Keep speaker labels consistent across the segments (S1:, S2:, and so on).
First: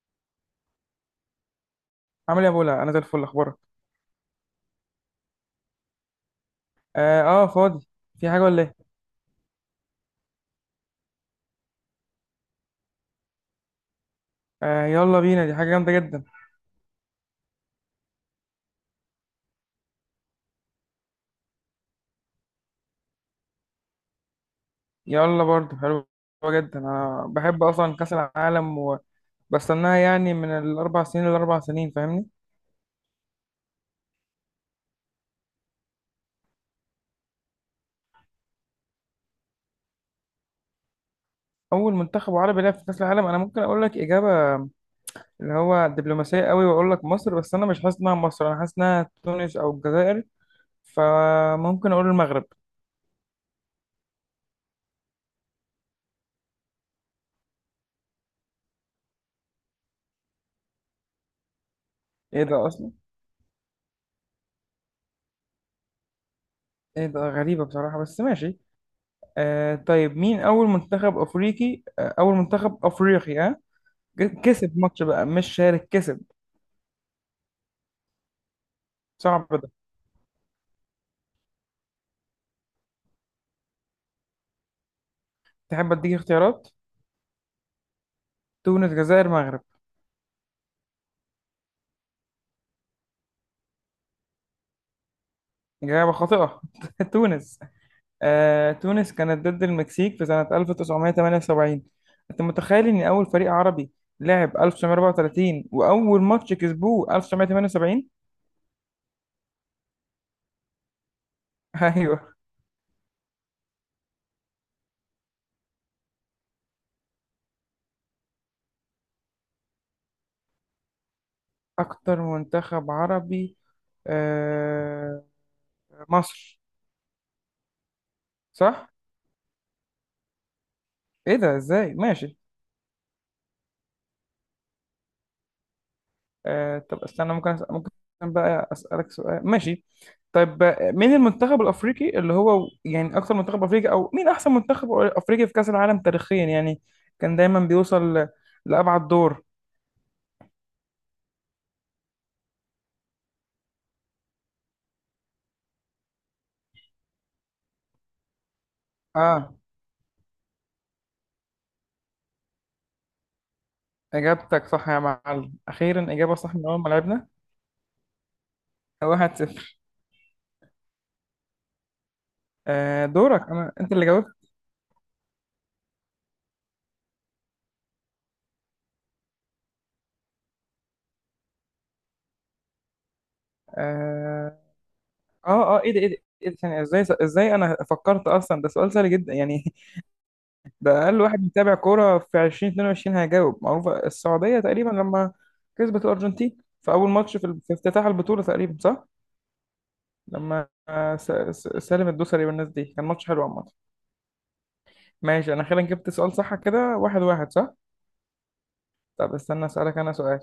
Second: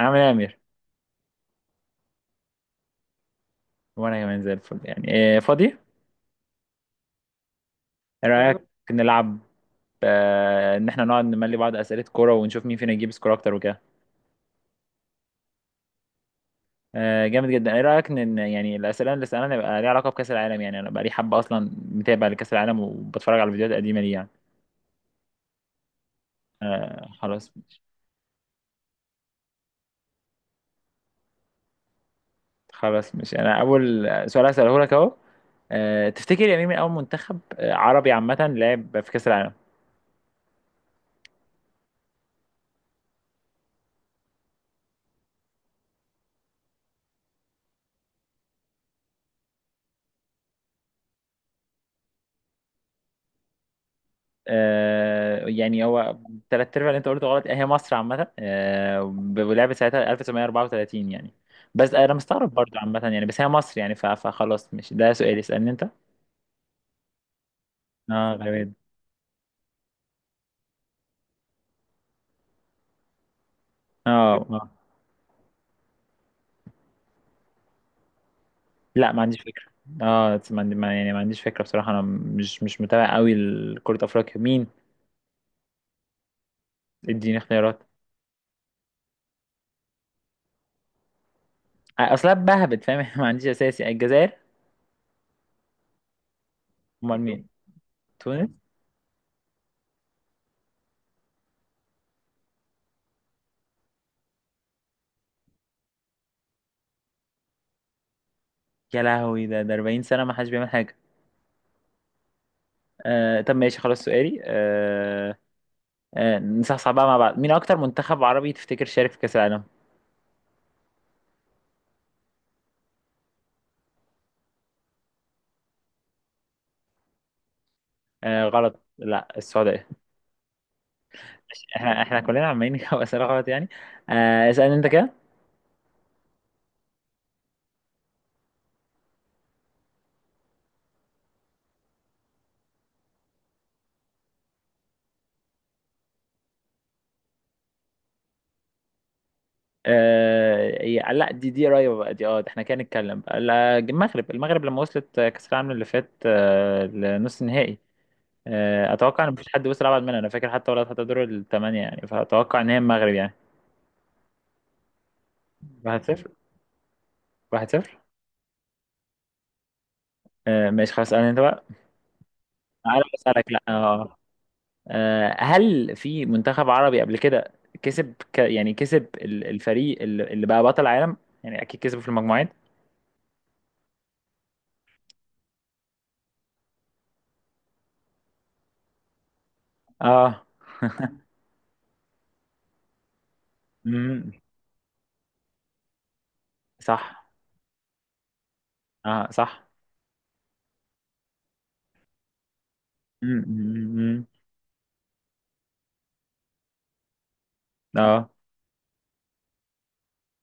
S1: عامل ايه يا امير؟
S2: عامل ايه يا بولا؟ انا زي الفل، اخبارك؟
S1: وانا كمان زي الفل، يعني إيه فاضي؟ ايه
S2: اه, آه، فاضي. في حاجه
S1: رايك؟
S2: ولا ايه؟
S1: يلا نلعب. آه ان احنا نقعد نملي بعض اسئله كوره ونشوف مين فينا يجيب سكور اكتر وكده.
S2: آه يلا بينا، دي حاجه جامده جدا.
S1: آه جامد جدا، ايه رايك ان يعني الاسئله اللي سالنا يبقى ليها علاقه بكاس العالم؟ يعني انا بقى لي حبه اصلا متابع لكاس العالم وبتفرج على الفيديوهات القديمه دي يعني.
S2: يلا، برضو حلوه جدا،
S1: آه
S2: انا
S1: خلاص
S2: بحب
S1: مش
S2: اصلا كاس العالم، وبستناها يعني من الاربع سنين للاربع سنين، فاهمني؟
S1: خلاص، مش انا اول سؤال هساله لك اهو. تفتكر يا مين من اول منتخب عربي عامه لعب في كاس العالم؟
S2: اول منتخب عربي لعب في كاس العالم؟ انا ممكن اقول لك اجابه، اللي هو دبلوماسيه قوي، واقول لك مصر. بس انا مش حاسس انها مصر، انا حاسس انها تونس او الجزائر، فممكن اقول المغرب.
S1: يعني هو تلات ارباع اللي انت قلته غلط، هي مصر عامة، ولعبت ساعتها 1934 يعني. بس انا
S2: ايه
S1: مستغرب
S2: ده
S1: برضو
S2: اصلا؟
S1: عامة، يعني بس هي مصر يعني فخلاص، مش ده سؤالي، اسألني انت.
S2: ايه ده؟ غريبه بصراحه، بس
S1: اه
S2: ماشي.
S1: غالبا.
S2: آه طيب، مين أول منتخب أفريقي؟ آه أول منتخب أفريقي، ها؟
S1: اه اه
S2: كسب ماتش بقى، مش شارك، كسب.
S1: لا، ما عنديش
S2: صعب
S1: فكرة.
S2: ده.
S1: اه، بس ما عندي ما- يعني ما عنديش فكرة بصراحة. انا مش متابع قوي لكرة افريقيا، مين؟
S2: تحب أديك اختيارات؟
S1: اديني اختيارات.
S2: تونس، جزائر، مغرب.
S1: اصلا بهبت فاهم ما عنديش اساسي، الجزائر.
S2: إجابة خاطئة.
S1: امال مين؟
S2: تونس.
S1: تونس.
S2: آه تونس كانت ضد المكسيك في سنة 1978. أنت متخيل إن أول فريق عربي لعب 1934، وأول ماتش كسبوه 1978؟
S1: يا لهوي، ده ده 40 سنة ما حدش بيعمل حاجة.
S2: أيوه.
S1: آه طب ماشي، خلاص سؤالي. نصحصح بقى مع بعض، مين اكتر منتخب عربي تفتكر شارك في كاس العالم؟
S2: أكتر منتخب عربي؟ آه، مصر.
S1: آه غلط،
S2: صح؟
S1: لا، السعوديه.
S2: إيه ده؟ إزاي؟
S1: احنا
S2: ماشي.
S1: كلنا عمالين نجاوب اسئله غلط يعني. آه اسالني انت كده.
S2: آه طب استنى، ممكن أسأل، ممكن بقى أسألك سؤال؟ ماشي. طيب آه، مين المنتخب الأفريقي اللي هو يعني أكثر منتخب أفريقي، أو مين أحسن منتخب أفريقي في كأس العالم تاريخيا، يعني كان دايما بيوصل لأبعد دور؟
S1: لا، دي قريبه بقى دي، اه ده احنا كده نتكلم بقى. لا، المغرب لما وصلت كاس العالم اللي فات آه لنص النهائي. آه اتوقع ان مفيش
S2: آه،
S1: حد وصل ابعد منها، انا فاكر حتى ولا حتى دور الثمانيه يعني، فاتوقع ان هي المغرب يعني.
S2: إجابتك صح يا معلم، أخيرا
S1: 1-0.
S2: إجابة صح من أول ما لعبنا.
S1: 1-0.
S2: واحد صفر.
S1: آه ماشي خلاص، اسالني انت بقى. انا
S2: آه
S1: بسالك،
S2: دورك،
S1: لا
S2: أنا أنت اللي
S1: اه.
S2: جاوبت.
S1: هل في منتخب عربي قبل كده كسب يعني كسب الفريق اللي بقى بطل العالم؟ يعني اكيد كسبوا في المجموعات.
S2: آه آه، إيه ده؟ ثانية، إزاي؟ إزاي أنا فكرت أصلا ده سؤال سهل جدا يعني؟
S1: اه.
S2: ده اقل واحد متابع كوره في 2022 هيجاوب، معروفه
S1: امم.
S2: السعوديه تقريبا لما كسبت الارجنتين في اول
S1: صح.
S2: ماتش، في افتتاح البطوله تقريبا، صح.
S1: اه صح.
S2: لما آه، سالم الدوسري والناس دي، كان ماتش
S1: امم،
S2: حلو عامه.
S1: أمم. أمم.
S2: ماشي، انا خيرا جبت سؤال صح كده، واحد واحد، صح.
S1: اه.
S2: طب استنى اسالك انا سؤال.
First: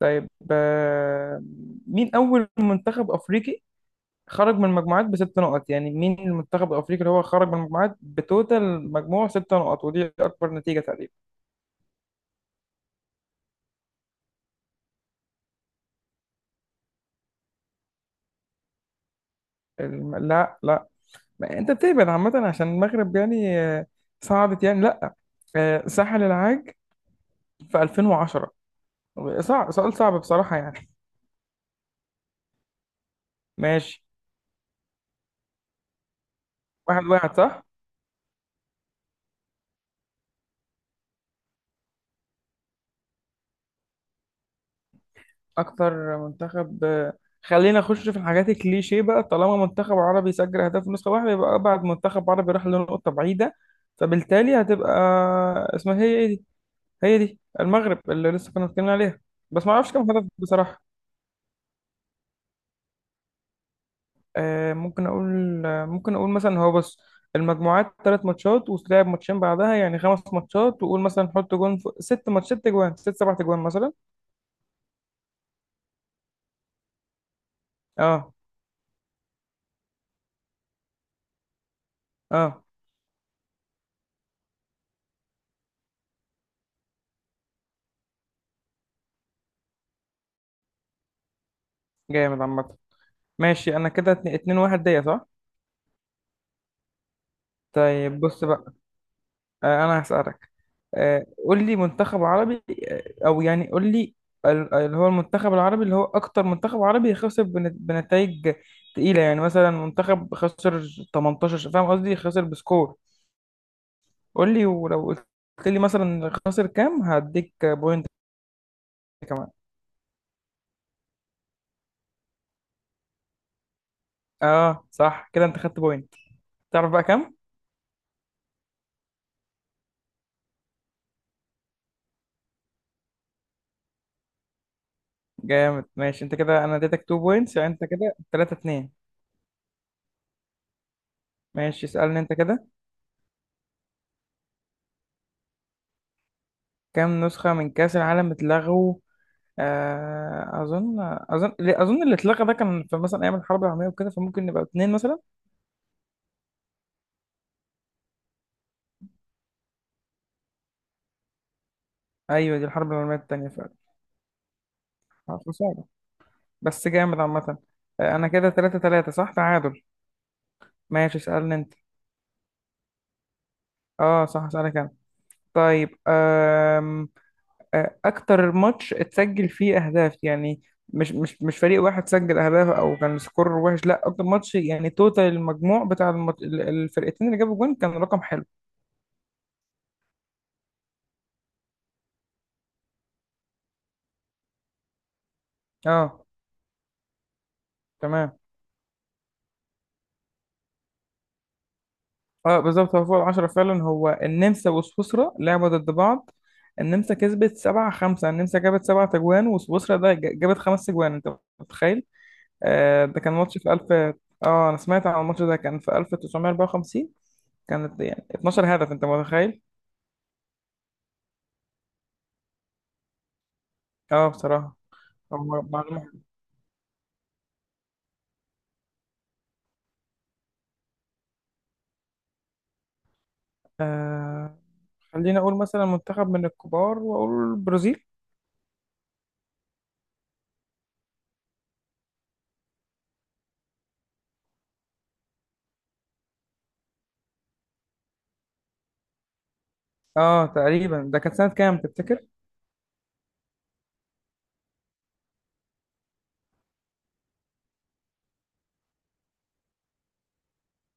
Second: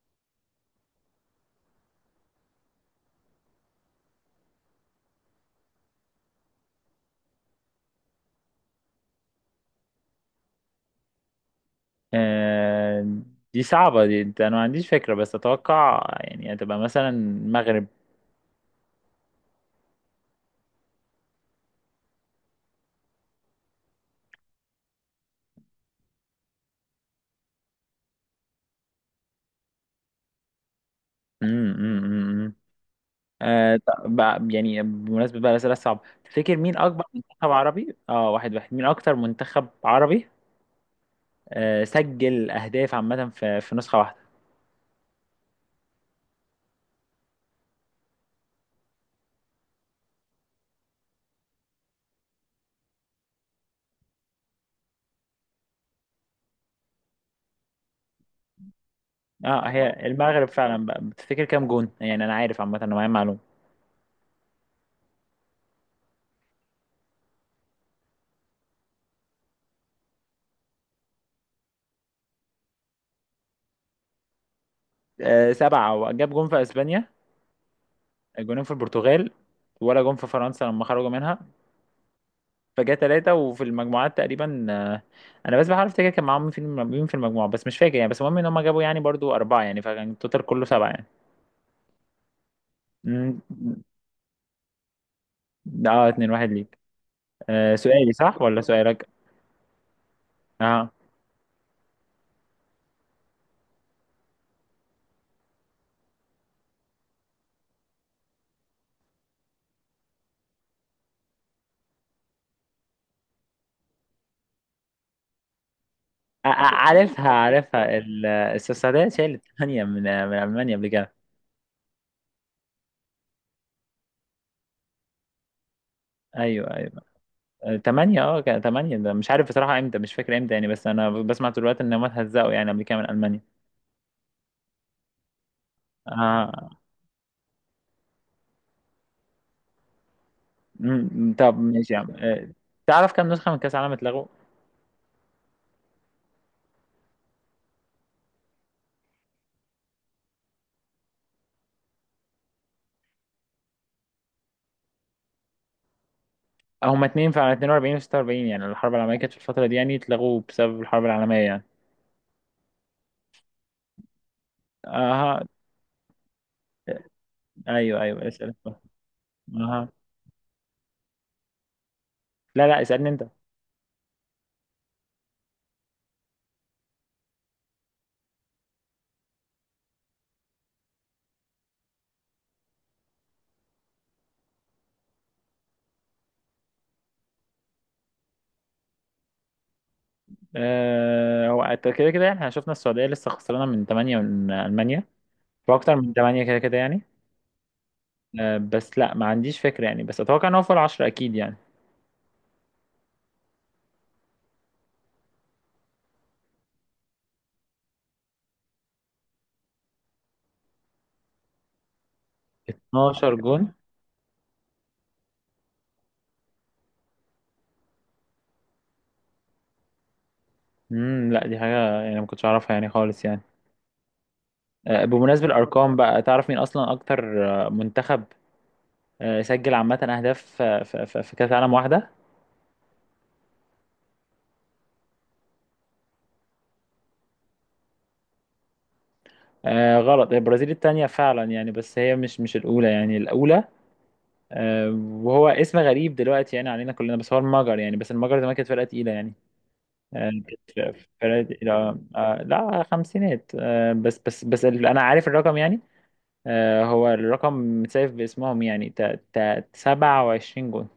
S2: طيب آه، مين اول منتخب افريقي خرج من المجموعات بست نقط؟ يعني مين المنتخب الافريقي اللي هو خرج من المجموعات بتوتال مجموع ست نقط؟ ودي اكبر نتيجه تقريبا.
S1: آه، دي صعبة دي، انت انا ما عنديش فكرة، بس اتوقع يعني هتبقى مثلا المغرب.
S2: لا لا، ما انت بتهبد عامة، عشان المغرب يعني آه، صعدت يعني، لا. آه، ساحل العاج في 2010. صعب، سؤال صعب بصراحة يعني.
S1: أمم، أمم. آه
S2: ماشي،
S1: طب بقى، يعني بمناسبة بقى الأسئلة الصعبة، تفتكر مين
S2: واحد
S1: أكبر
S2: واحد
S1: منتخب
S2: صح.
S1: عربي؟ اه واحد واحد. مين أكتر منتخب عربي سجل اهداف عامه في نسخه واحده؟
S2: اكتر منتخب آه، خلينا نخش في الحاجات الكليشيه بقى، طالما منتخب عربي سجل اهداف في نسخة واحدة، يبقى ابعد منتخب عربي راح لنقطة بعيدة، فبالتالي هتبقى، اسمها هي ايه دي، هي دي المغرب اللي لسه كنا بنتكلم عليها. بس
S1: اه
S2: ما اعرفش
S1: هي
S2: كام هدف
S1: المغرب
S2: بصراحة.
S1: فعلا بقى، بتفتكر كام جون؟ يعني انا عارف عامه، انا معايا معلومه.
S2: آه، ممكن اقول آه، ممكن اقول مثلا، هو بص، المجموعات ثلاث ماتشات وتلعب ماتشين بعدها يعني خمس ماتشات، وقول مثلا حط جون في ست ماتشات، ست جوان، ست سبع جوان مثلا.
S1: آه سبعه، وجاب جون في اسبانيا،
S2: اه
S1: جونين في البرتغال، ولا جون في فرنسا لما خرجوا منها،
S2: اه.
S1: فجاء ثلاثه، وفي المجموعات تقريبا آه، انا بس بحاول افتكر كان معاهم مين مين في المجموعه بس مش فاكر يعني. بس المهم ان هم جابوا يعني برضو اربعه يعني، فكان التوتال كله سبعه يعني.
S2: جامد عامة.
S1: مم.
S2: ماشي، انا كده اتنين اتنين، واحد ليا، صح؟
S1: اه 2 1 ليك. آه سؤالي
S2: طيب
S1: صح
S2: بص
S1: ولا
S2: بقى،
S1: سؤالك؟
S2: آه، انا هسألك،
S1: اه
S2: آه، قول لي منتخب عربي، آه، او يعني قول لي اللي هو المنتخب العربي اللي هو اكتر منتخب عربي خسر بنتائج تقيلة، يعني مثلا منتخب خسر 18، فاهم قصدي؟ خسر بسكور، قول لي، ولو قلت لي مثلا خسر كام
S1: عارفها
S2: هديك بوينت.
S1: السويسرية شالت
S2: كمان.
S1: ثمانية من من ألمانيا قبل كده.
S2: اه صح، كده انت خدت بوينت.
S1: أيوه
S2: تعرف
S1: أيوه
S2: بقى كام؟
S1: ثمانية. أه كان ثمانية، ده مش عارف بصراحة إمتى، مش فاكر إمتى يعني، بس أنا بسمع طول الوقت إن هم اتهزقوا يعني قبل كده من ألمانيا.
S2: جامد. ماشي، انت
S1: آه،
S2: كده انا اديتك 2 بوينتس، يعني انت كده 3 2.
S1: أمم، طب
S2: ماشي
S1: ماشي يا عم.
S2: اسالني انت كده.
S1: تعرف كام نسخة من كأس العالم اتلغوا؟
S2: كام نسخة من كأس العالم اتلغوا؟ آه اظن لا، اظن اللي اتلغى ده كان في مثلا ايام الحرب العالميه وكده، فممكن نبقى اتنين مثلا.
S1: هما اتنين فعلا، 42 و 46، يعني الحرب العالمية كانت في الفترة دي يعني، اتلغوا بسبب الحرب العالمية يعني.
S2: ايوه، دي الحرب العالميه التانيه فعلا. آه،
S1: اها.
S2: خساره، بس جامد عامه.
S1: ايوه
S2: آه،
S1: ايوه
S2: انا
S1: اسال
S2: كده
S1: انت.
S2: 3 3، صح، تعادل.
S1: اها.
S2: ماشي اسالني انت.
S1: لا لا، اسالني انت.
S2: اه صح، اسالك. طيب أكتر ماتش اتسجل فيه أهداف، يعني مش فريق واحد سجل أهداف أو كان سكور وحش، لا أكتر ماتش يعني توتال المجموع بتاع الفرقتين اللي جابوا جون كان رقم حلو.
S1: أه هو أنت كده كده يعني، احنا شفنا السعوديه لسه خسرانه من 8 من المانيا، واكتر من
S2: أه
S1: 8 كده كده يعني.
S2: تمام.
S1: بس لا ما عنديش فكرة يعني، بس اتوقع ان هو فوق العشرة اكيد يعني.
S2: أه بالظبط، هو فوق العشرة فعلا، هو النمسا وسويسرا لعبوا ضد بعض، النمسا كسبت سبعة خمسة، النمسا جابت سبعة أجوان وسويسرا ده جابت خمس أجوان، أنت متخيل؟ أه ده كان
S1: 12
S2: ماتش في
S1: جون.
S2: ألف، أه أنا سمعت عن الماتش ده كان في 1954، كانت يعني 12 هدف، انت متخيل؟
S1: امم، لا دي حاجة يعني ما كنتش اعرفها يعني خالص يعني.
S2: اه بصراحة. هو
S1: بمناسبة الارقام
S2: معلومة.
S1: بقى، تعرف مين اصلا اكتر منتخب سجل عامة اهداف في في كأس عالم واحدة؟
S2: آه خليني اقول مثلا منتخب من الكبار، واقول البرازيل.
S1: غلط، هي البرازيل التانية فعلا يعني، بس هي مش الاولى يعني. الاولى آه، وهو اسم غريب دلوقتي يعني علينا كلنا، بس هو المجر يعني، بس المجر زمان كانت فرقة تقيلة يعني
S2: اه
S1: كانت
S2: تقريبا
S1: في
S2: ده كانت سنة
S1: فرقة.
S2: كام
S1: لا
S2: تفتكر؟
S1: لا خمسينات، أنا عارف الرقم يعني. هو الرقم متسايف باسمهم يعني 27 جون.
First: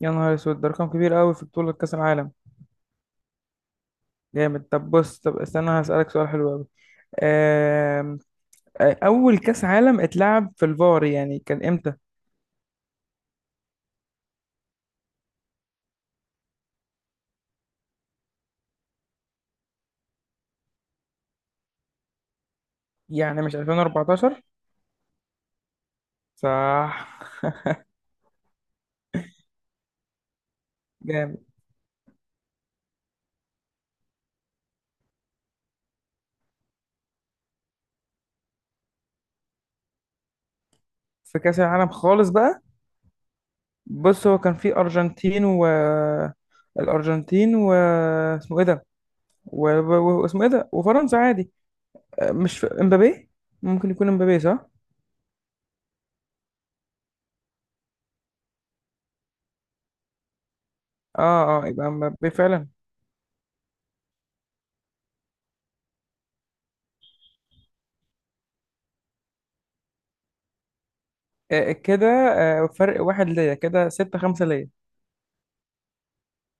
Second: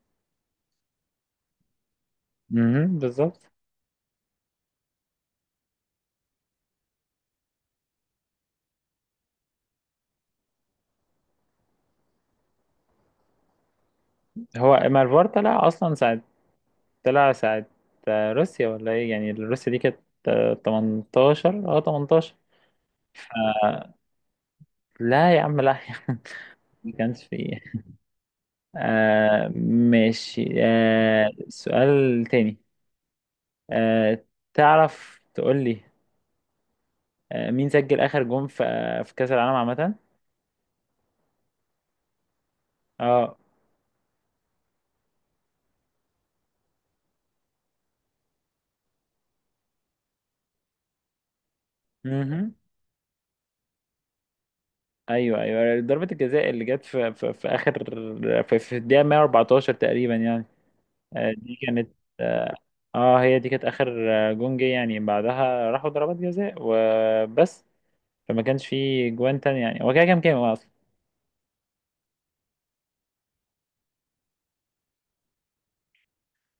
S2: يا نهار اسود، ده رقم كبير قوي في بطولة كأس العالم.
S1: امم، بالظبط.
S2: جامد. طب بص، طب استنى هسألك سؤال حلو قوي. آه، اول كأس عالم اتلعب في الفار يعني كان امتى؟
S1: هو مارفار طلع أصلا ساعة، طلع ساعة، روسيا ولا إيه؟ يعني روسيا دي كانت 18، أه 18.
S2: يعني مش 2014؟
S1: لا يا عم، لا يا عم،
S2: صح.
S1: ما كانش فيه. آه ماشي، آه
S2: جامد.
S1: سؤال تاني. آه تعرف تقول لي، مين سجل اخر جون في في كاس العالم عامه؟
S2: في كأس العالم خالص بقى؟
S1: اه.
S2: بص، هو كان في ارجنتين و الارجنتين و اسمه ايه ده، واسمه ايه ده، وفرنسا عادي. آه،
S1: امم.
S2: مش في امبابي؟ ممكن يكون امبابي، صح.
S1: ايوه، ضربه الجزاء اللي جت في في اخر، في الدقيقه 114 تقريبا يعني. دي
S2: اه اه، يبقى
S1: كانت.
S2: امبابي
S1: اه،
S2: فعلا.
S1: هي دي كانت اخر جون جه يعني، بعدها راحوا ضربات جزاء وبس، فما كانش في جوان تاني يعني. هو كده كام، كام اصلا؟
S2: آه كده، آه فرق واحد ليا، كده ستة خمسة ليا.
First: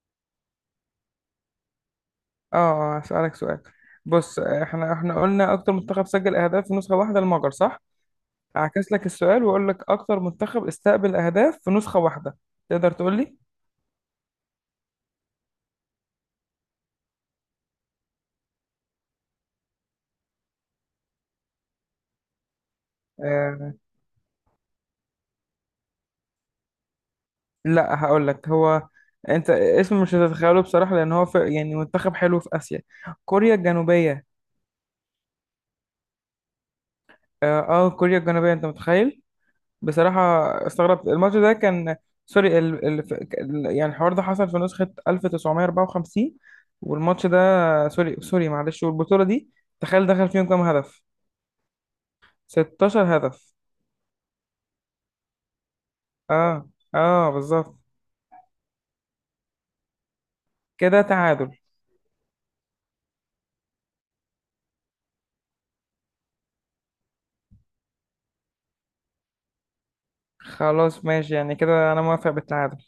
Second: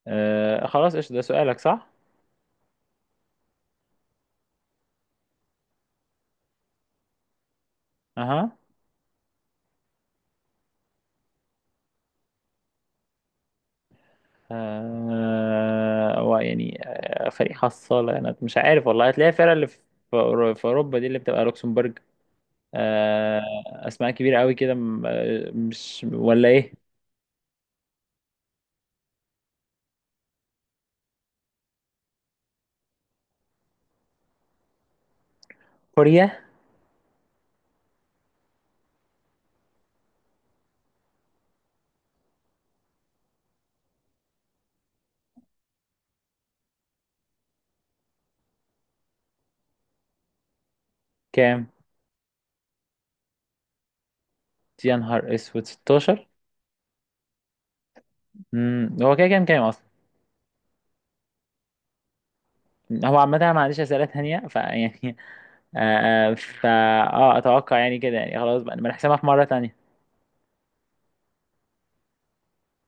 S1: آه خلاص، ايش ده سؤالك صح.
S2: اه آه، هسألك سؤال. بص آه، احنا قلنا اكتر منتخب سجل اهداف في نسخة واحدة المجر، صح.
S1: اها.
S2: اعكس لك السؤال واقول لك اكتر منتخب استقبل اهداف في نسخة واحدة، تقدر تقول لي؟
S1: هو يعني، فريق حصالة. انا مش عارف والله، هتلاقي الفرقة اللي في في اوروبا دي اللي بتبقى لوكسمبورج، آه،
S2: آه.
S1: اسماء كبيرة قوي كده مش ولا ايه؟
S2: لا هقول لك، هو انت اسمه مش هتتخيله بصراحة، لان هو في يعني منتخب حلو في اسيا، كوريا الجنوبية.
S1: كوريا.
S2: اه آه، كوريا الجنوبية، انت متخيل؟ بصراحة استغربت، الماتش ده كان، سوري يعني الحوار ده حصل في نسخة 1954، والماتش ده، سوري سوري معلش، والبطولة دي تخيل دخل فيهم كام هدف؟
S1: كام؟
S2: 16 هدف.
S1: يا نهار اسود، 16.
S2: اه اه بالظبط.
S1: امم، هو كده كام، كام اصلا؟
S2: كده تعادل.
S1: هو عامة أنا ما عنديش أسئلة تانية فيعني آه آه، فا اه أتوقع يعني كده يعني، خلاص بقى نبقى نحسبها في مرة تانية.
S2: خلاص ماشي، يعني كده انا موافق بالتعادل.